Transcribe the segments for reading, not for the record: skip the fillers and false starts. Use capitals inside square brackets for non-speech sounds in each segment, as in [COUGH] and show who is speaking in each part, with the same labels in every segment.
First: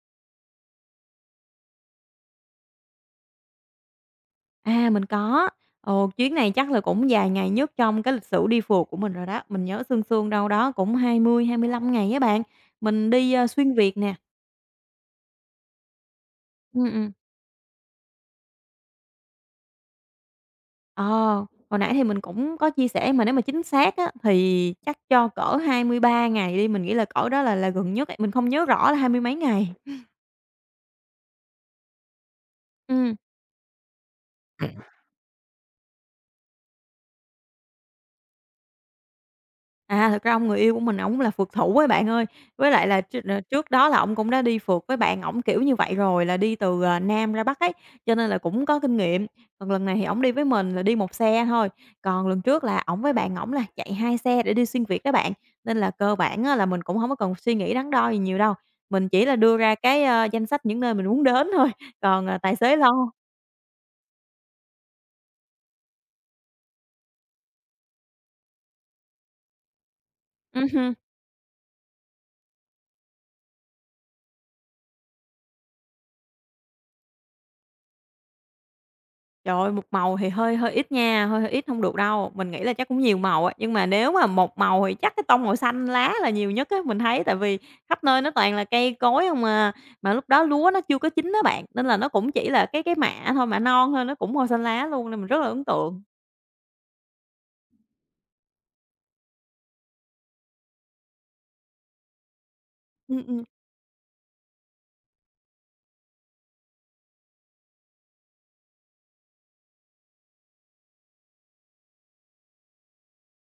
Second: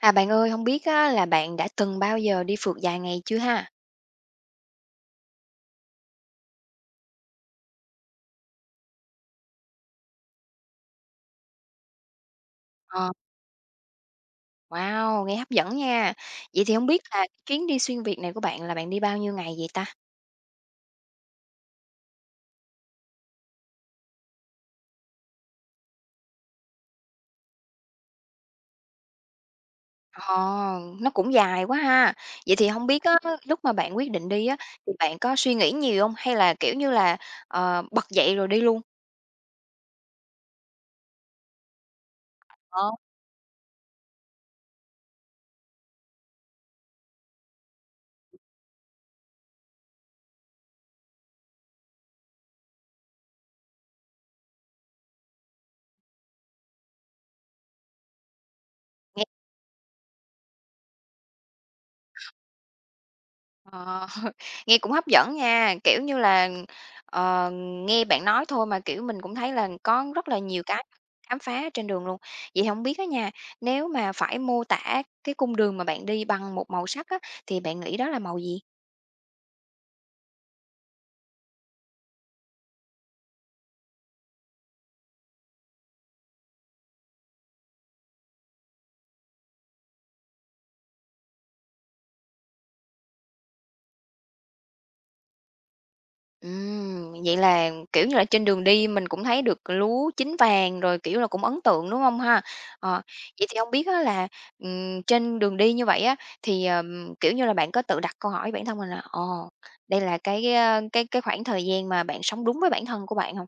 Speaker 1: À, bạn ơi, không biết á là bạn đã từng bao giờ đi phượt dài ngày chưa ha?
Speaker 2: À, mình có. Ồ, chuyến này chắc là cũng dài ngày nhất trong cái lịch sử đi phượt của mình rồi đó. Mình nhớ sương sương đâu đó cũng hai hai mươi lăm ngày á bạn. Mình
Speaker 1: Ờ,
Speaker 2: đi, xuyên Việt nè.
Speaker 1: wow, nghe hấp dẫn nha. Vậy thì
Speaker 2: Ừm,
Speaker 1: không biết
Speaker 2: ừm.
Speaker 1: là cái chuyến đi xuyên Việt này của bạn là bạn đi bao nhiêu ngày vậy ta?
Speaker 2: Ờ, hồi nãy thì mình cũng có chia sẻ mà nếu mà chính xác á, thì chắc cho cỡ 23 ngày đi, mình nghĩ là cỡ đó là gần nhất ấy, mình không nhớ rõ là hai mươi mấy ngày.
Speaker 1: Ờ, nó cũng dài quá ha. Vậy thì không biết
Speaker 2: Ừm.
Speaker 1: á, lúc mà bạn quyết định đi á, thì bạn có suy nghĩ nhiều không? Hay là, kiểu như là, bật dậy rồi đi luôn?
Speaker 2: À, thực ra ông người yêu của mình ổng là phượt thủ ấy bạn ơi. Với lại
Speaker 1: Ờ.
Speaker 2: là trước đó là ổng cũng đã đi phượt với bạn ổng, kiểu như vậy rồi, là đi từ, Nam ra Bắc ấy, cho nên là cũng có kinh nghiệm. Còn lần này thì ổng đi với mình là đi một xe thôi, còn lần trước là ổng với bạn ổng là chạy 2 xe để đi xuyên Việt đó bạn. Nên là cơ bản á là mình cũng hổng có cần suy nghĩ đắn đo gì nhiều đâu, mình chỉ là đưa ra cái, danh sách những nơi mình muốn đến thôi, còn, tài xế lo.
Speaker 1: Ờ, [LAUGHS] nghe cũng hấp dẫn nha, kiểu như là, ờ, nghe bạn nói thôi mà, kiểu, mình cũng thấy là có rất là nhiều cái
Speaker 2: Hưm.
Speaker 1: khám phá trên đường luôn. Vậy thì hổng biết á nha, nếu mà phải mô tả cái cung đường mà bạn đi bằng một màu sắc á, thì bạn nghĩ đó là màu gì?
Speaker 2: Trời ơi, một màu thì hơi hơi ít nha, hơi hơi ít không được đâu. Mình nghĩ là chắc cũng nhiều màu á, nhưng mà nếu mà một màu thì chắc cái tông màu xanh lá là nhiều nhất á, mình thấy tại vì khắp nơi nó toàn là cây cối không à. Mà lúc đó lúa nó chưa có chín đó bạn, nên là nó cũng chỉ là cái mạ thôi, mạ non thôi, nó cũng màu xanh lá luôn nên mình rất là ấn tượng.
Speaker 1: Vậy là, kiểu như là, trên đường đi mình cũng thấy được lúa chín vàng rồi, kiểu là, cũng ấn tượng, đúng không ha? Ờ,
Speaker 2: Ừm, ừm.
Speaker 1: vậy thì hông biết á là, trên đường đi như vậy á, thì, kiểu như là, bạn có tự đặt câu hỏi bản thân mình là "Ờ, đây là cái, cái khoảng thời gian mà bạn sống đúng với bản thân của bạn" không?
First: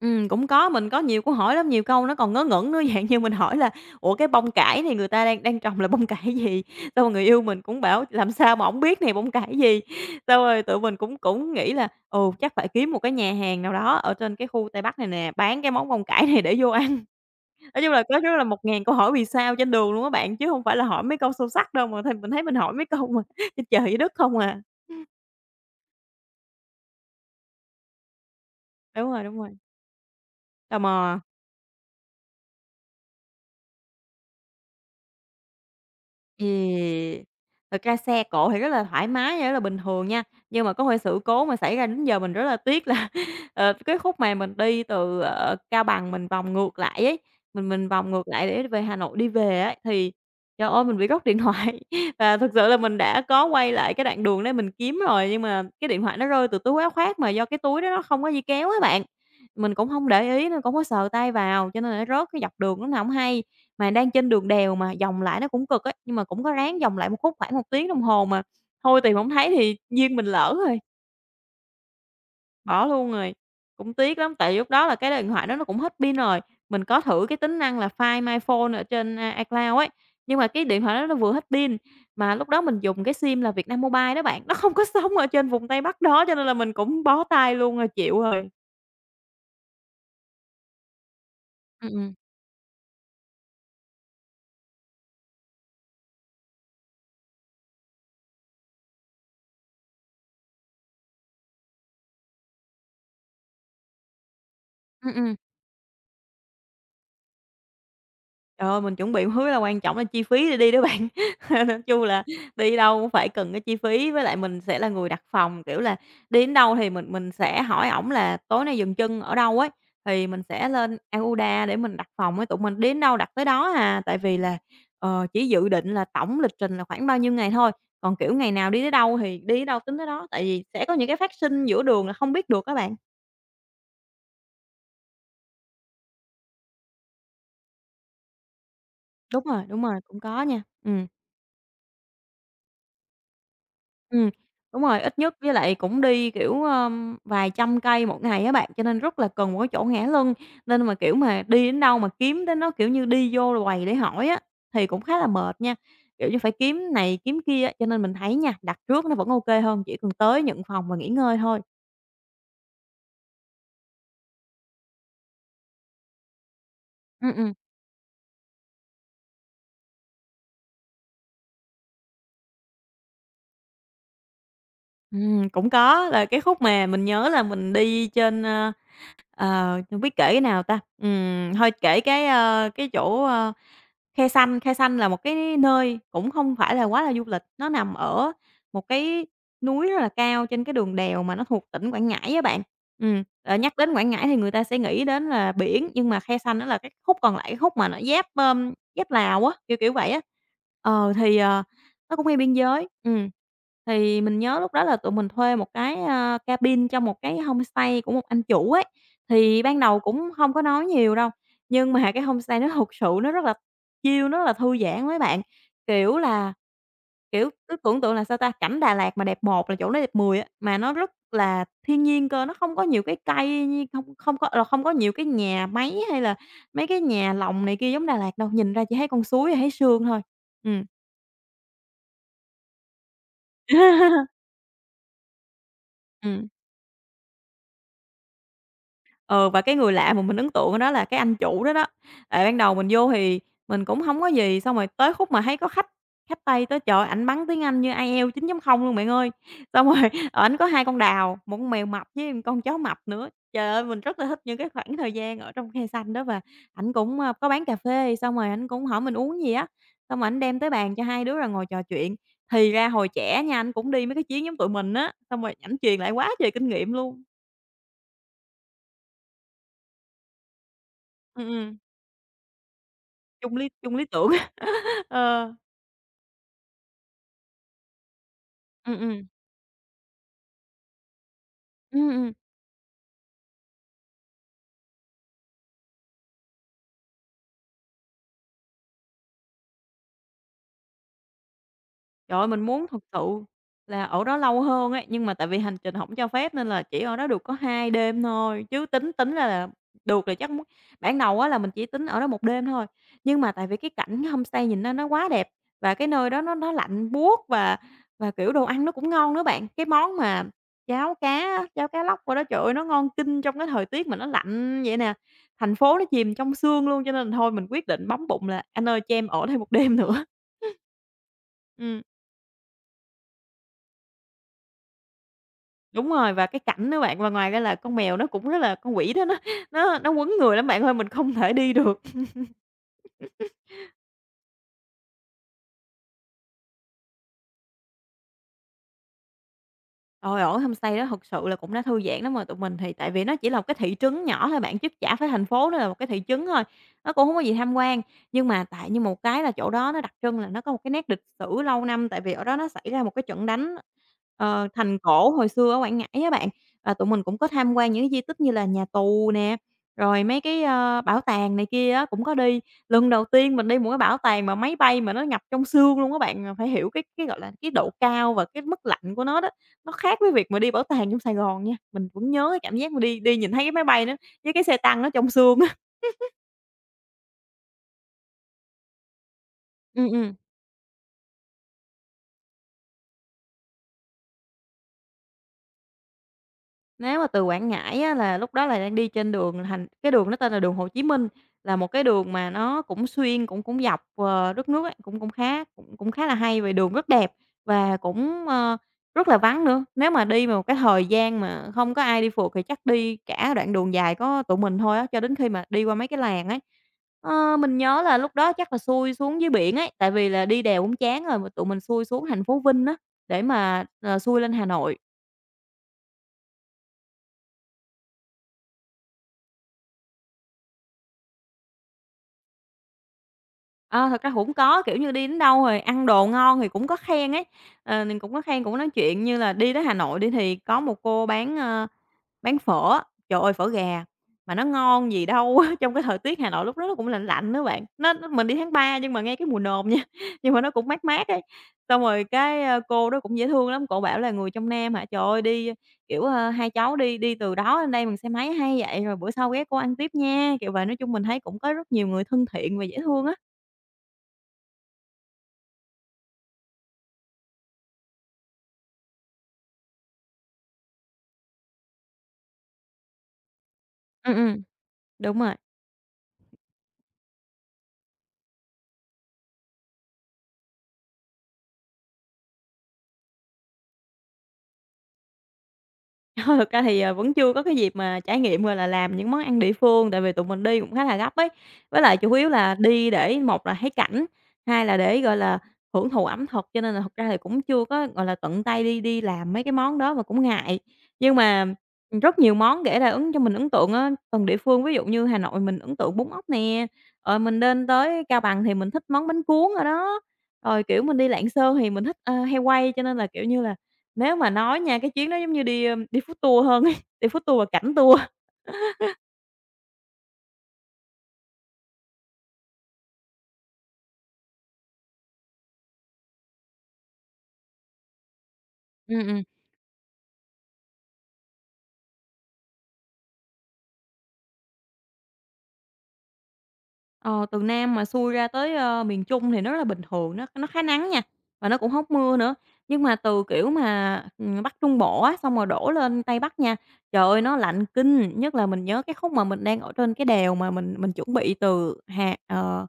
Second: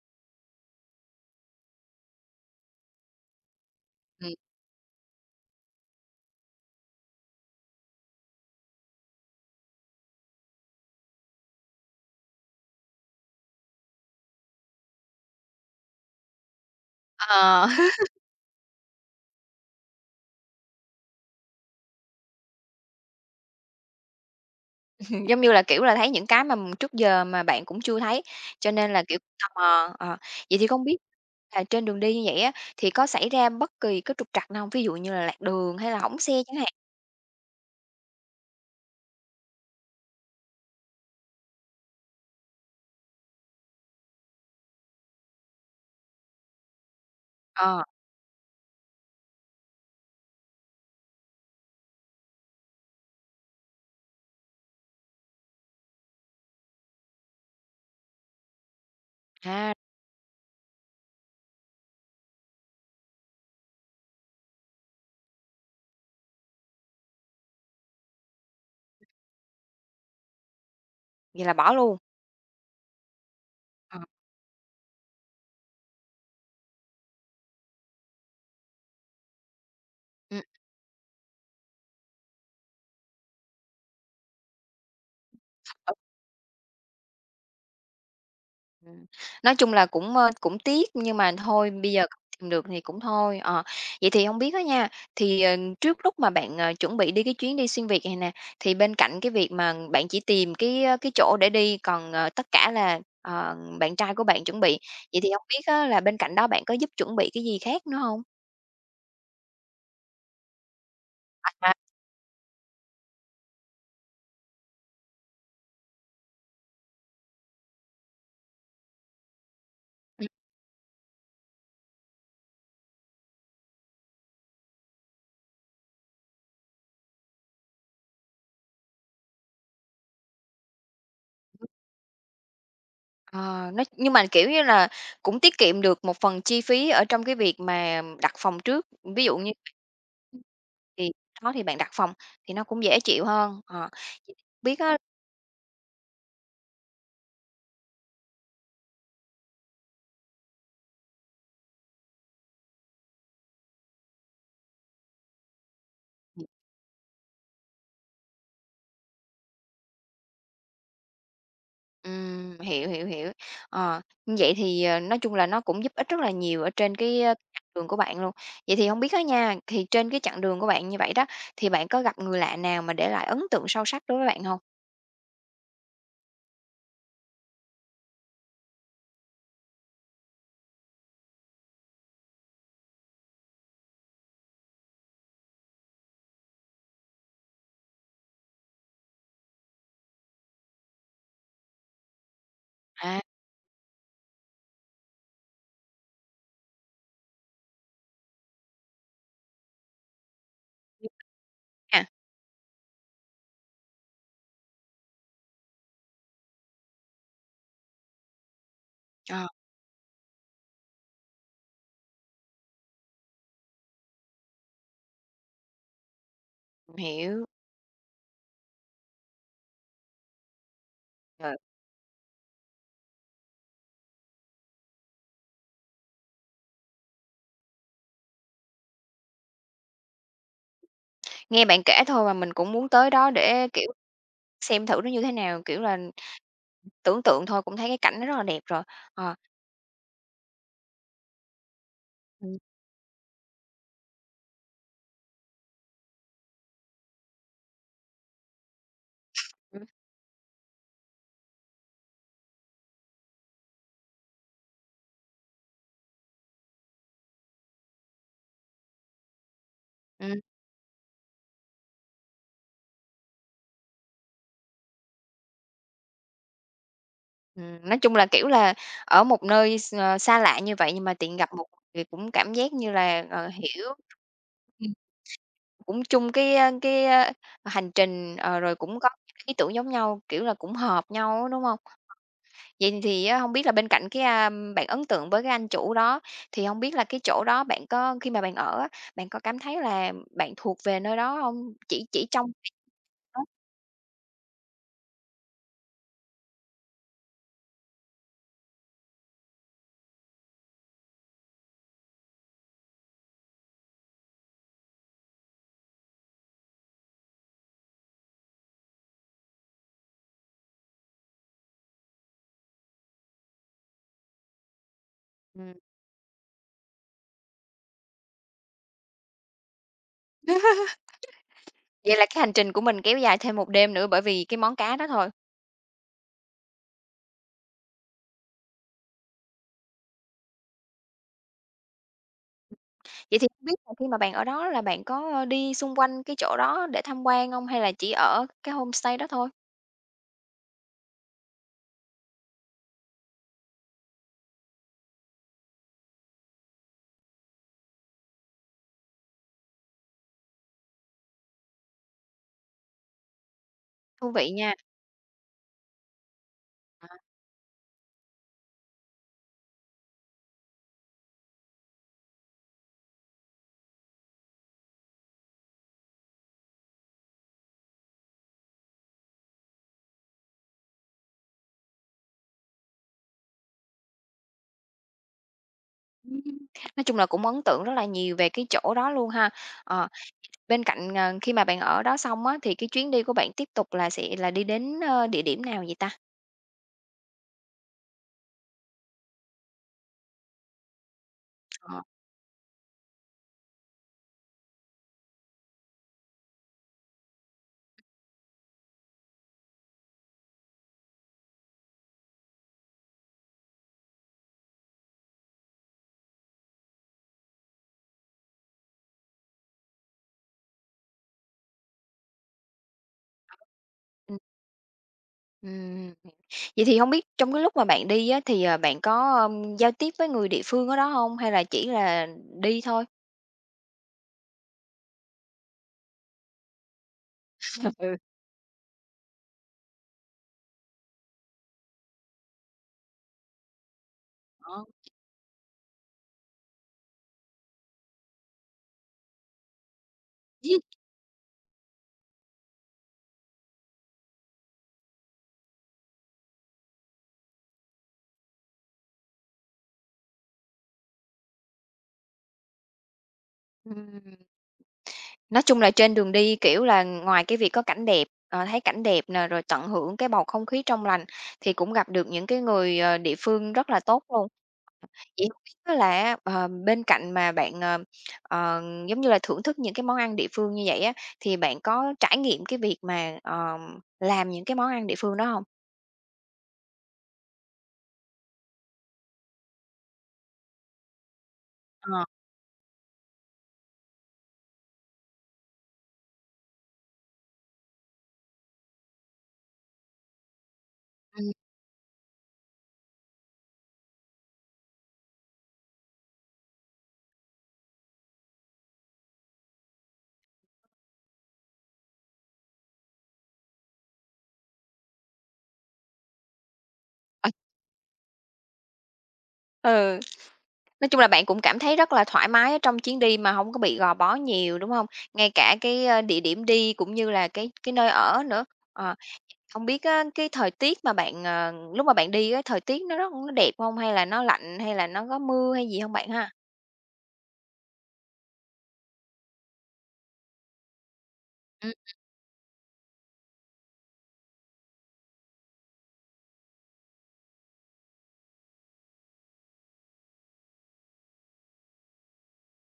Speaker 2: Cũng có, mình có nhiều câu hỏi lắm, nhiều câu nó còn ngớ ngẩn nữa, [LAUGHS] dạng như mình hỏi là "Ủa, cái
Speaker 1: Ừm,
Speaker 2: bông cải này người ta đang đang trồng là bông cải gì?" Xong rồi người yêu mình cũng bảo "Làm sao mà hổng biết này bông cải gì?" Xong rồi tụi mình cũng cũng nghĩ là ồ chắc phải kiếm một cái nhà hàng nào đó ở trên cái khu Tây Bắc này nè, bán cái món bông cải này để vô ăn."
Speaker 1: ờ,
Speaker 2: Nói chung là có rất là một ngàn câu hỏi vì sao trên đường luôn á bạn, chứ không phải là hỏi mấy câu sâu sắc đâu, mà mình thấy mình hỏi mấy câu mà [LAUGHS] trên trời dưới đất không à.
Speaker 1: [LAUGHS] giống như là, kiểu là, thấy những cái mà trước giờ mà bạn cũng chưa thấy, cho nên là, kiểu,
Speaker 2: Đúng
Speaker 1: tò
Speaker 2: rồi,
Speaker 1: mò, ờ. Vậy thì
Speaker 2: tò
Speaker 1: không
Speaker 2: mò.
Speaker 1: biết là trên đường đi như vậy á, thì có xảy ra bất kỳ cái trục trặc nào không? Ví dụ như là lạc đường hay là hỏng xe chẳng hạn.
Speaker 2: Ừm, thật ra xe cộ thì rất là thoải mái và rất là bình thường nha, nhưng mà có hơi sự cố mà xảy ra đến giờ mình rất là tiếc là, [LAUGHS] cái khúc mà mình đi từ, Cao Bằng mình vòng ngược lại ấy, mình
Speaker 1: Ờ,
Speaker 2: mình vòng ngược lại để về Hà Nội đi về ấy, thì trời ơi, mình bị rớt điện thoại. [LAUGHS] Và thực sự là mình đã có quay lại cái đoạn đường đấy mình kiếm rồi, nhưng mà cái điện thoại nó rơi từ túi áo khoác mà do cái túi đó nó không có dây kéo á bạn.
Speaker 1: à,
Speaker 2: Mình cũng hông để ý nên cũng có sờ tay vào, cho nên là nó rớt cái dọc đường lúc nào hổng hay. Mà đang trên đường đèo mà, vòng lại nó cũng cực ấy, nhưng mà cũng có ráng vòng lại một khúc khoảng một tiếng đồng hồ mà thôi tìm hổng thấy thì duyên mình lỡ rồi,
Speaker 1: vậy là bỏ luôn.
Speaker 2: bỏ luôn rồi. Cũng
Speaker 1: Ờ.
Speaker 2: tiếc lắm, tại lúc đó là cái điện thoại đó nó cũng hết pin rồi. Mình có thử cái tính năng là Find My Phone ở trên, iCloud ấy, nhưng
Speaker 1: Ừm,
Speaker 2: mà cái điện thoại đó nó vừa hết pin, mà lúc đó mình dùng cái SIM là Vietnam Mobile đó bạn, nó không có [LAUGHS] sống ở trên vùng Tây
Speaker 1: ừ,
Speaker 2: Bắc đó, cho nên là mình cũng bó tay luôn rồi, chịu rồi.
Speaker 1: ừm. Nói chung là cũng tiếc nhưng mà thôi
Speaker 2: Ừm,
Speaker 1: bây giờ
Speaker 2: ừm.
Speaker 1: không tìm được thì cũng thôi, ờ. Vậy thì hông biết á nha, thì, trước lúc mà bạn, chuẩn bị đi cái chuyến đi xuyên Việt này nè, thì bên cạnh cái việc mà bạn chỉ tìm cái chỗ để đi, còn, tất cả là, bạn trai của bạn chuẩn bị,
Speaker 2: Ừm,
Speaker 1: vậy thì
Speaker 2: ừm.
Speaker 1: hông biết á là bên cạnh đó bạn có giúp chuẩn bị cái gì khác nữa hông?
Speaker 2: Trời ơi, mình chuẩn bị một thứ là quan trọng là chi phí để đi đó bạn. [LAUGHS]
Speaker 1: À.
Speaker 2: Nói chung là đi đâu cũng phải cần cái chi phí, với lại mình sẽ là người đặt phòng, kiểu là, đi đến đâu thì mình sẽ hỏi ổng là "Tối nay dừng chân ở đâu" ấy, thì mình sẽ lên Agoda để mình đặt phòng ấy, tụi mình đến đâu đặt tới đó à. Tại vì là, chỉ dự định là tổng lịch trình là khoảng bao nhiêu ngày thôi, còn, kiểu, ngày nào đi tới đâu thì đi tới đâu tính tới đó, tại vì sẽ có những cái phát sinh giữa đường là không biết được các bạn.
Speaker 1: Ờ, nó nhưng mà, kiểu như là, cũng tiết kiệm được một phần chi phí ở trong cái việc mà đặt phòng trước. Ví dụ như
Speaker 2: Đúng rồi, cũng có nha. Ừm.
Speaker 1: thì đó, thì bạn đặt phòng thì nó cũng dễ chịu hơn. Ờ,
Speaker 2: Ừm,
Speaker 1: vậy biết
Speaker 2: đúng
Speaker 1: á
Speaker 2: rồi, ít nhất với lại cũng đi, kiểu, vài trăm cây một ngày á bạn, cho nên rất là cần một cái chỗ ngả lưng. Nên mà, kiểu, mà đi đến đâu mà kiếm đến đó, kiểu như, đi vô quầy để hỏi á, thì cũng khá là mệt nha, kiểu như, phải kiếm này kiếm kia. Cho nên mình thấy nha, đặt trước nó vẫn ô kê hơn, chỉ cần tới nhận phòng và nghỉ ngơi thôi.
Speaker 1: hiểu, hiểu, hiểu. Ờ, như vậy thì, nói chung là nó cũng giúp ích rất là nhiều ở trên cái,
Speaker 2: Ừm, ừm.
Speaker 1: chặng đường của bạn luôn. Vậy thì không biết á nha, thì trên cái chặng đường của bạn như vậy đó, thì bạn có gặp người lạ nào mà để lại ấn tượng sâu sắc đối với bạn không?
Speaker 2: Cũng có, là cái khúc mà mình nhớ là mình đi trên, hông biết kể cái nào ta? Thôi kể cái, cái chỗ, Khe Sanh. Khe Sanh là một cái nơi cũng không phải là quá là du lịch, nó nằm ở một cái núi rất là cao trên cái đường đèo mà nó thuộc tỉnh Quảng Ngãi á bạn.
Speaker 1: À.
Speaker 2: Ừm, nhắc đến Quảng Ngãi thì người ta sẽ nghĩ đến là biển, nhưng mà Khe Sanh nó là cái khúc còn lại, cái khúc mà nó giáp, giáp Lào á, kiểu vậy á. Ờ, thì,
Speaker 1: À,
Speaker 2: nó cũng ngay biên giới, thì mình nhớ lúc đó là tụi mình thuê một cái, cabin trong một cái homestay của một anh chủ ấy,
Speaker 1: ờ,
Speaker 2: thì ban đầu cũng hông có nói nhiều đâu, nhưng mà cái homestay nó thực sự nó rất là chill, nó là thư giãn mấy bạn, kiểu là,
Speaker 1: hiểu.
Speaker 2: kiểu, cứ tưởng tượng là, sao ta, cảnh Đà Lạt mà đẹp một là chỗ đó đẹp 10 á, mà nó rất
Speaker 1: Ờ.
Speaker 2: là thiên nhiên cơ, nó không có nhiều cái cây như không không có ờ, không có nhiều cái nhà máy hay là mấy cái nhà lồng này kia giống Đà Lạt đâu, nhìn ra chỉ thấy con suối, thấy sương thôi. Ừm.
Speaker 1: Nghe bạn kể thôi mà mình cũng muốn tới đó để, kiểu,
Speaker 2: [LAUGHS]
Speaker 1: xem thử nó như thế nào, kiểu là,
Speaker 2: Ừm.
Speaker 1: tưởng tượng thôi cũng thấy cái cảnh nó rất là đẹp rồi. Ờ.
Speaker 2: Ừ, và cái người lạ mà mình ấn tượng đó là cái anh chủ đó đó. Tại ban
Speaker 1: Ừm,
Speaker 2: đầu mình vô thì mình cũng hổng có gì, xong rồi tới khúc mà thấy có khách khách Tây tới, trời ơi, ảnh bắn tiếng Anh như IELTS 9.0 luôn bạn ơi. [LAUGHS] Xong
Speaker 1: ừm.
Speaker 2: rồi ảnh có 2 con đào, một con mèo mập với một con chó mập nữa. Trời ơi, mình rất là thích những cái khoảng thời gian ở trong cây xanh đó và ảnh cũng, có bán cà phê, xong rồi ảnh cũng hỏi mình uống gì á, xong rồi ảnh
Speaker 1: Ừm,
Speaker 2: đem tới bàn cho hai đứa rồi ngồi trò chuyện. Thì ra hồi trẻ nha, ảnh cũng đi mấy cái chuyến giống tụi mình á, xong rồi ảnh truyền lại quá trời kinh nghiệm luôn.
Speaker 1: nói chung là, kiểu là, ở một nơi xa lạ như vậy nhưng mà tiện
Speaker 2: Ừm,
Speaker 1: gặp một
Speaker 2: ừm.
Speaker 1: người cũng cảm giác như là,
Speaker 2: Chung lý
Speaker 1: hiểu,
Speaker 2: chung lý tưởng.
Speaker 1: ừm,
Speaker 2: [LAUGHS] Ờ,
Speaker 1: cũng chung cái hành trình, rồi
Speaker 2: ừm,
Speaker 1: cũng có
Speaker 2: ừm.
Speaker 1: ý tưởng giống nhau, kiểu là, cũng hợp nhau á, đúng hông?
Speaker 2: Ừm, ừm,
Speaker 1: Vậy thì á, hông biết là bên cạnh cái, bạn ấn tượng với cái anh chủ đó, thì không biết là cái chỗ đó bạn có khi mà bạn ở á, bạn có cảm thấy là bạn thuộc về nơi đó không? Chỉ
Speaker 2: trời ơi,
Speaker 1: trong
Speaker 2: mình muốn thật sự là ở đó lâu hơn ấy, nhưng mà tại vì hành trình hổng cho phép nên là chỉ ở đó được có 2 đêm thôi, chứ tính tính ra là được là chắc muốn ban đầu á là mình chỉ tính ở đó một đêm thôi. Nhưng mà tại vì cái cảnh cái homestay nhìn nó quá đẹp và cái nơi đó nó lạnh buốt và, kiểu, đồ ăn nó cũng ngon nữa bạn. Cái món mà cháo cá á, cháo cá lóc qua đó, trời ơi, nó ngon kinh trong cái thời tiết mà nó lạnh vậy nè, thành
Speaker 1: ừm.
Speaker 2: phố nó chìm trong sương luôn, cho nên là thôi mình quyết định bấm bụng là "Anh ơi, cho em ở thêm một đêm [LAUGHS] nữa."
Speaker 1: [LAUGHS]
Speaker 2: Ừm.
Speaker 1: Vậy là cái hành trình của mình kéo dài thêm một đêm nữa bởi vì cái món cá đó thôi.
Speaker 2: Đúng rồi, và cái cảnh đó bạn, và ngoài ra là con mèo nó cũng rất là con quỷ đó nó quấn người lắm bạn ơi, mình không thể đi được.
Speaker 1: Vậy thì hông biết là khi mà bạn ở đó là bạn có, đi xung quanh cái chỗ đó để tham quan không? Hay là chỉ ở cái homestay đó thôi?
Speaker 2: Trời ơi, homestay đó thực sự là cũng đã thư giãn lắm rồi, tụi mình thì tại vì nó chỉ là một cái thị trấn nhỏ thôi bạn, chứ chả phải thành phố, nó là một cái thị trấn thôi, nó cũng không có gì tham quan. Nhưng mà tại như một cái là chỗ đó nó đặc trưng là nó có một cái nét lịch sử lâu năm, tại vì ở đó nó xảy ra một cái trận đánh,
Speaker 1: Thú vị nha.
Speaker 2: thành cổ hồi xưa ở Quảng Ngãi á bạn. Và tụi
Speaker 1: À,
Speaker 2: mình cũng có tham quan những cái di tích như là nhà tù nè, rồi mấy cái, bảo tàng này kia á, cũng có đi. Lần đầu tiên mình đi một cái bảo tàng mà máy bay mà nó ngập trong xương luôn các bạn, à, phải hiểu cái, gọi là, cái độ cao và cái mức lạnh của nó đó. Nó khác với việc mà đi bảo tàng trong Sài Gòn nha, mình vẫn nhớ cái cảm giác mà đi đi nhìn thấy cái máy bay nó với cái xe tăng nó trong sương á.
Speaker 1: ừm, nói chung là cũng ấn tượng rất là nhiều về cái chỗ đó luôn ha.
Speaker 2: Ừ,
Speaker 1: Ờ.
Speaker 2: ừ.
Speaker 1: Bên cạnh, khi mà bạn ở đó xong á, thì cái chuyến đi của bạn tiếp tục là sẽ là đi đến, địa điểm nào vậy ta?
Speaker 2: Nếu mà từ Quảng Ngãi á là lúc đó là đang đi trên đường thành cái đường nó tên là đường Hồ Chí Minh, là một
Speaker 1: Ờ.
Speaker 2: cái đường mà nó cũng xuyên cũng cũng dọc, đất nước ấy, cũng cũng khá là hay về đường rất đẹp và cũng, rất là vắng nữa. Nếu mà đi vào một cái thời gian mà không có ai đi phượt thì chắc đi cả đoạn đường dài có tụi mình thôi á, cho đến khi mà đi qua mấy cái làng ấy. Ờ, mình nhớ là lúc đó chắc là xuôi xuống dưới biển ấy, tại vì là đi đèo cũng chán rồi mà tụi mình xuôi xuống thành phố Vinh á, để mà,
Speaker 1: Ừm.
Speaker 2: xuôi lên Hà Nội.
Speaker 1: Ừm. Vậy thì không biết trong cái lúc mà bạn đi á, thì, bạn có, giao tiếp với người địa phương ở đó không? Hay là chỉ là đi thôi?
Speaker 2: Ờ, thật ra cũng có, kiểu như, đi đến đâu rồi ăn đồ ngon thì cũng có khen ấy,
Speaker 1: [LAUGHS]
Speaker 2: ờ,
Speaker 1: Ừ.
Speaker 2: mình cũng có khen, cũng nói chuyện. Như là đi tới Hà Nội đi thì có một cô bán, bán phở, trời ơi, phở gà mà nó
Speaker 1: Ờ.
Speaker 2: ngon gì đâu á, [LAUGHS] trong cái thời tiết Hà Nội lúc đó nó cũng lạnh lạnh đó bạn, nó mình đi tháng 3 nhưng mà ngay cái mùa nồm nha, [LAUGHS] nhưng mà nó cũng mát mát ấy. Xong rồi cái, cô đó cũng dễ thương lắm, cổ bảo là "Người trong Nam hả? Trời ơi, đi, kiểu, hai cháu đi đi từ đó lên đây bằng xe máy hay vậy, rồi bữa sau ghé cô ăn tiếp nha." Kiểu vậy, nói chung mình thấy cũng có rất nhiều người thân thiện và dễ thương á.
Speaker 1: Ừm. Nói chung là trên đường đi, kiểu là, ngoài cái việc có cảnh đẹp, thấy cảnh đẹp nè, rồi tận hưởng cái bầu không khí trong lành, thì cũng gặp được những cái người, địa phương rất là tốt
Speaker 2: Ừm,
Speaker 1: luôn.
Speaker 2: ừm. Đúng
Speaker 1: Chị
Speaker 2: rồi.
Speaker 1: hông biết á là bên cạnh mà bạn, ờ, giống như là, thưởng thức những cái món ăn địa phương như vậy á, thì bạn có trải nghiệm cái việc mà, làm những cái món ăn địa phương đó không?
Speaker 2: [LAUGHS] Thực ra thì, vẫn chưa có cái dịp mà trải nghiệm, gọi là, làm những món ăn địa phương, tại vì tụi mình đi cũng khá là gấp ấy. Với lại
Speaker 1: Ờ,
Speaker 2: chủ yếu là đi để một là thấy cảnh, hai là để, gọi là, hưởng thụ ẩm thực, cho nên là thực ra thì cũng chưa có, gọi là, tận tay đi đi làm mấy cái món đó mà cũng ngại. Nhưng
Speaker 1: ừm.
Speaker 2: mà, rất nhiều món để là ứng cho mình ấn tượng á, từng địa phương, ví dụ như Hà Nội mình ấn tượng bún ốc nè, rồi mình lên tới Cao Bằng thì mình thích món bánh cuốn rồi đó. Rồi, kiểu, mình đi Lạng Sơn thì mình thích, heo quay, cho nên là, kiểu như là, nếu mà nói nha, cái chuyến đó giống như đi, đi food tour hơn ấy, đi food
Speaker 1: Ờ,
Speaker 2: tour và cảnh tour.
Speaker 1: ừ, nói chung là bạn cũng cảm thấy rất là thoải mái ở trong chuyến đi mà không có bị gò bó nhiều, đúng không? Ngay cả cái, địa điểm đi cũng như là cái nơi ở nữa. Ờ,
Speaker 2: Ừm, ừm.
Speaker 1: hông biết á, cái thời tiết mà bạn, lúc mà bạn đi á, thời tiết nó rất nó đẹp không? Hay là nó lạnh, hay là nó có mưa hay gì không bạn ha?
Speaker 2: Ờ, từ Nam mà xuôi ra tới, miền Trung thì nó rất là bình thường, nó khá nắng nha, và nó cũng
Speaker 1: Ừm,
Speaker 2: hông mưa nữa. Nhưng mà từ, kiểu, mà, Bắc Trung Bộ á, xong rồi đổ lên Tây Bắc nha, trời ơi, nó lạnh kinh! Nhất là mình nhớ cái khúc mà mình đang ở trên cái đèo mà mình chuẩn bị từ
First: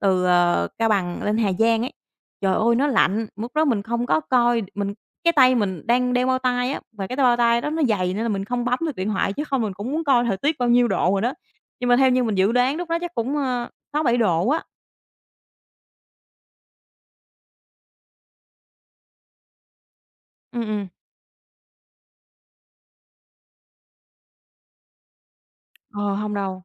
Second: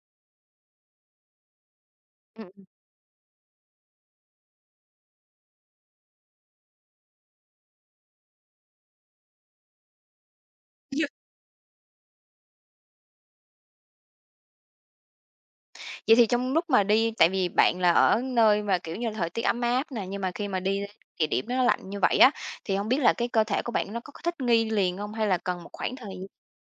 Speaker 2: từ, Cao Bằng lên Hà Giang ấy.
Speaker 1: ừm.
Speaker 2: Trời ơi, nó lạnh! Lúc đó mình không có coi, mình cái tay mình đang đeo bao tay á, và cái bao tay đó nó dày nên là mình không bấm được điện thoại, chứ không mình cũng muốn coi thời tiết bao nhiêu độ rồi đó. Nhưng mà theo như mình dự đoán lúc đó chắc cũng, sáu bảy độ á.
Speaker 1: Vậy thì trong lúc mà đi tại vì bạn là ở nơi mà, kiểu như, là thời tiết ấm áp nè, nhưng mà khi
Speaker 2: Ừ,
Speaker 1: mà đi
Speaker 2: ừ.
Speaker 1: đến địa điểm nó lạnh như vậy á, thì không biết là cái cơ thể của bạn nó có thích nghi liền không? Hay là cần một khoảng
Speaker 2: Ờ,
Speaker 1: thời gian
Speaker 2: hông đâu,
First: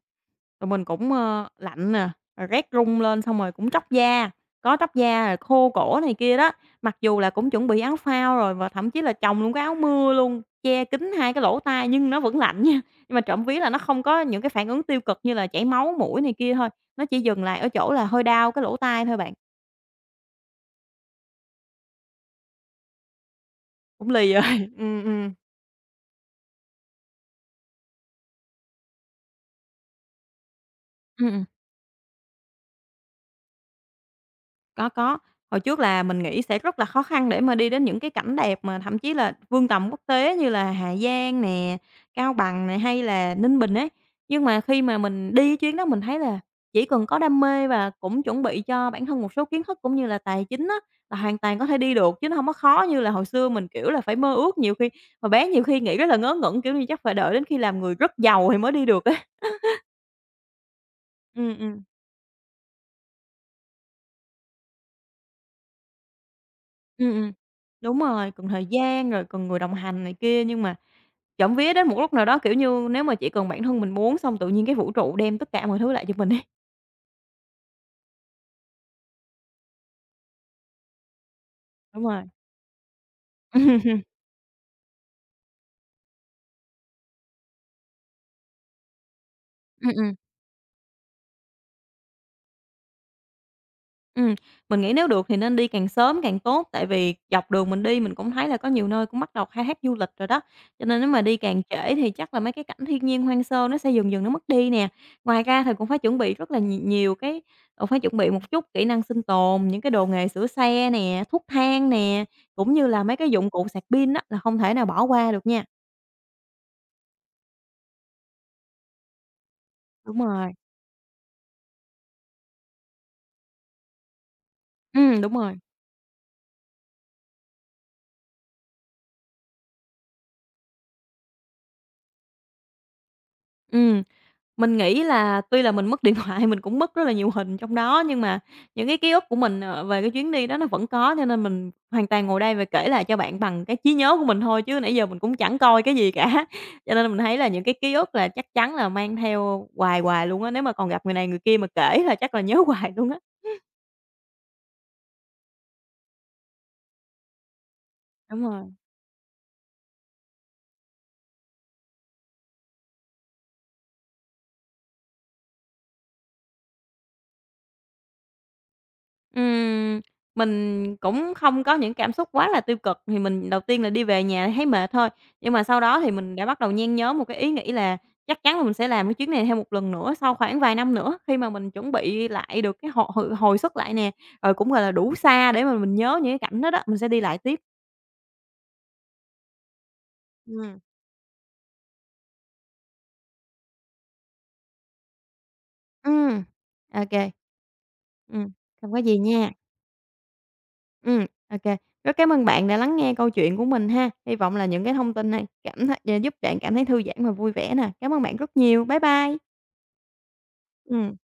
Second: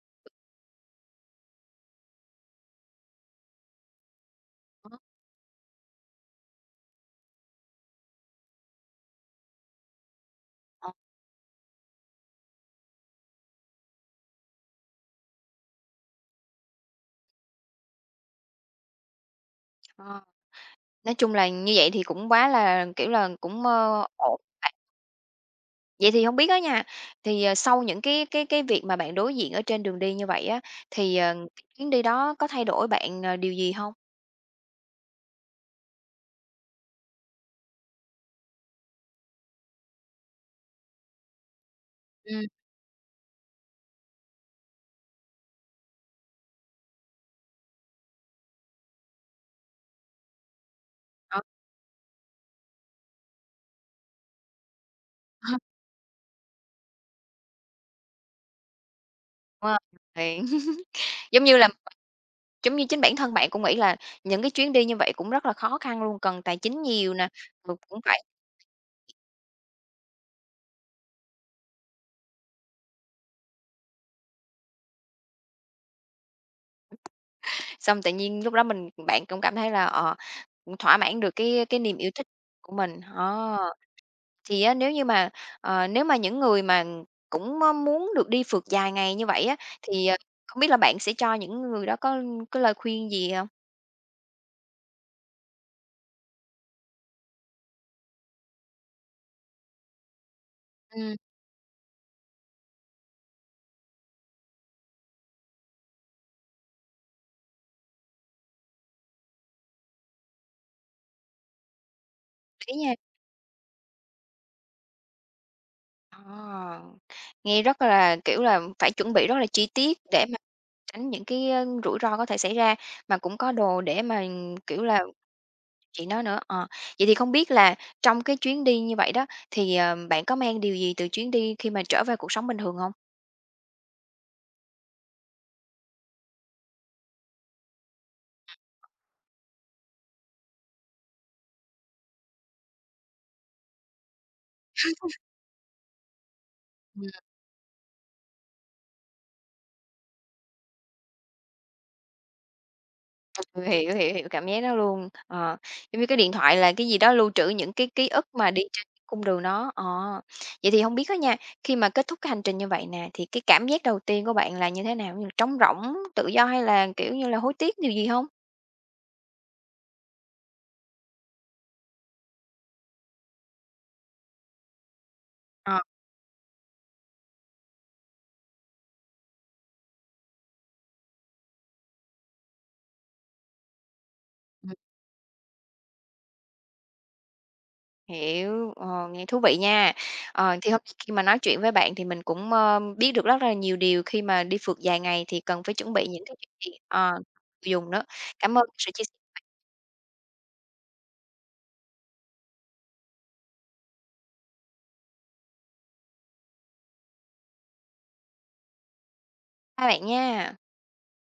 Speaker 2: tụi mình cũng, lạnh nè, rồi rét run lên xong rồi cũng tróc da, có tróc
Speaker 1: đó?
Speaker 2: da rồi khô cổ này kia đó. Mặc dù là cũng chuẩn bị áo phao rồi và thậm chí là chồng luôn cái áo mưa luôn, che
Speaker 1: ờ,
Speaker 2: kín hai cái lỗ tai nhưng nó vẫn lạnh nha. Nhưng mà trộm vía là nó không có những cái phản ứng tiêu cực như là chảy máu mũi này kia thôi, nó chỉ dừng lại ở chỗ là hơi đau cái lỗ tai thôi bạn,
Speaker 1: ờ, nói chung là như vậy thì cũng quá là, kiểu là, cũng,
Speaker 2: cũng lì
Speaker 1: ổn.
Speaker 2: rồi. [LAUGHS] Ừm.
Speaker 1: Vậy thì không biết đó nha, thì, sau những cái việc mà bạn đối diện ở trên đường đi như vậy á, thì,
Speaker 2: Ừm, ừm.
Speaker 1: cái chuyến đi đó có thay đổi bạn, điều gì không?
Speaker 2: Có, có. Hồi trước là mình nghĩ sẽ rất là khó khăn để mà đi đến những cái cảnh đẹp mà thậm chí là vương tầm quốc tế như là Hà Giang nè, Cao
Speaker 1: Ừm,
Speaker 2: Bằng nè, hay là Ninh Bình ấy. Nhưng mà khi mà mình đi cái chuyến đó mình thấy là chỉ cần có đam mê và cũng chuẩn bị cho bản thân một số kiến thức cũng như là tài chính á, là hoàn
Speaker 1: ờ,
Speaker 2: toàn có thể đi được, chứ nó hông có khó như là hồi xưa mình, kiểu là, phải mơ ước. Nhiều khi mà bé nhiều
Speaker 1: [LAUGHS]
Speaker 2: khi nghĩ rất là ngớ ngẩn, kiểu như, chắc phải đợi đến khi làm người rất giàu thì mới đi được á.
Speaker 1: đúng rồi. [LAUGHS] Giống như
Speaker 2: Ừm,
Speaker 1: là
Speaker 2: ừm.
Speaker 1: Giống như chính bản thân bạn cũng nghĩ là những cái chuyến đi như vậy cũng rất là khó khăn luôn, cần tài chính
Speaker 2: Ừm,
Speaker 1: nhiều nè,
Speaker 2: ừm.
Speaker 1: ừ,
Speaker 2: Đúng
Speaker 1: cũng phải
Speaker 2: rồi, cần thời gian, rồi cần người đồng hành này kia, nhưng mà trộm vía đến một lúc nào đó, kiểu như, nếu mà chỉ cần bản thân mình muốn xong tự nhiên cái vũ trụ đem tất cả mọi thứ lại cho mình ấy.
Speaker 1: xong tự nhiên lúc đó mình bạn cũng cảm thấy là, cũng thỏa mãn được cái niềm
Speaker 2: Đúng
Speaker 1: yêu
Speaker 2: rồi.
Speaker 1: thích của mình. Ờ,
Speaker 2: [LAUGHS]
Speaker 1: thì á nếu mà những người mà cũng, muốn được đi phượt dài ngày như vậy á,
Speaker 2: Ừm,
Speaker 1: thì,
Speaker 2: ừm.
Speaker 1: không biết là bạn sẽ cho những người đó có cái lời khuyên gì không?
Speaker 2: Ừm, mình nghĩ nếu được thì nên đi càng sớm càng tốt, tại vì dọc đường mình đi mình cũng thấy là có nhiều nơi cũng bắt đầu khai thác du lịch rồi đó, cho nên nếu
Speaker 1: Ừm,
Speaker 2: mà đi càng trễ thì chắc là mấy cái cảnh thiên nhiên hoang sơ nó sẽ dần dần nó mất đi nè. Ngoài ra thì cũng phải chuẩn bị rất là nhiều nhiều cái phải chuẩn bị một chút kỹ năng sinh tồn, những cái đồ nghề sửa xe nè, thuốc thang nè, cũng
Speaker 1: đấy
Speaker 2: như
Speaker 1: nha.
Speaker 2: là mấy cái dụng cụ sạc pin á là không thể nào bỏ qua được nha.
Speaker 1: Ờ, nghe rất là, kiểu là, phải chuẩn bị rất là chi tiết
Speaker 2: Đúng
Speaker 1: để
Speaker 2: rồi,
Speaker 1: tránh những cái, rủi ro có thể xảy ra, mà cũng có đồ để mà, kiểu là
Speaker 2: đúng rồi,
Speaker 1: chị nói nữa. Ờ, vậy thì không biết là trong cái chuyến đi như vậy đó, thì, bạn có mang điều gì từ chuyến đi khi mà trở về cuộc sống bình thường không?
Speaker 2: ừm. Mình nghĩ là tuy là mình mất điện thoại, [LAUGHS] mình cũng mất rất là nhiều hình trong đó, nhưng mà những cái ký ức của mình, về cái chuyến đi đó nó vẫn có, cho nên mình hoàn toàn ngồi đây và kể lại cho bạn bằng cái trí nhớ của mình thôi, chứ nãy giờ mình cũng chẳng coi cái gì cả. [LAUGHS] Cho nên mình thấy là những cái ký ức là chắc chắn là mang theo hoài hoài luôn á, nếu mà còn gặp người này người kia mà kể là chắc là nhớ [LAUGHS] hoài luôn á.
Speaker 1: Hiểu, hiểu, hiểu, cảm giác đó luôn. Ờ, giống như cái điện thoại là cái gì đó lưu trữ những cái ký ức
Speaker 2: Đúng
Speaker 1: mà đi
Speaker 2: rồi.
Speaker 1: trên cái cung đường đó. Ờ, vậy thì không biết á nha, khi mà kết thúc cái hành trình như vậy nè, thì cái cảm giác đầu tiên của bạn là như thế nào? Như trống rỗng, tự do hay là, kiểu như là, hối tiếc điều gì không?
Speaker 2: Ừm, mình cũng không có những cảm xúc quá là tiêu cực, thì mình đầu tiên là đi về nhà thấy mệt thôi, nhưng mà sau
Speaker 1: Ờ.
Speaker 2: đó thì mình đã bắt đầu nhen nhóm một cái ý nghĩ là chắc chắn là mình sẽ làm cái chuyến này thêm một lần nữa sau khoảng vài năm nữa, khi mà mình chuẩn bị lại được cái hồi hồi hồi sức lại nè, rồi cũng, gọi là, đủ xa để mà mình nhớ những cái cảnh đó đó, mình sẽ đi lại tiếp.
Speaker 1: Hiểu, nghe thú vị nha. Ờ, thì hôm khi mà nói chuyện với bạn thì mình cũng, biết được rất là nhiều điều khi mà đi phượt dài ngày thì cần phải chuẩn bị
Speaker 2: Ừm, ok.
Speaker 1: những cái
Speaker 2: Ừm,
Speaker 1: chuyện gì,
Speaker 2: ô kê.
Speaker 1: dùng đó. Cảm ơn sự
Speaker 2: Không có
Speaker 1: chia sẻ
Speaker 2: gì nha. Ok. Rất cảm ơn bạn đã lắng nghe câu chuyện của mình ha. Hy vọng là những cái thông tin này cảm thấy giúp bạn cảm thấy thư giãn và vui vẻ nè. Cảm ơn bạn rất nhiều. Bye bye.
Speaker 1: của các bạn nha.
Speaker 2: Ừ.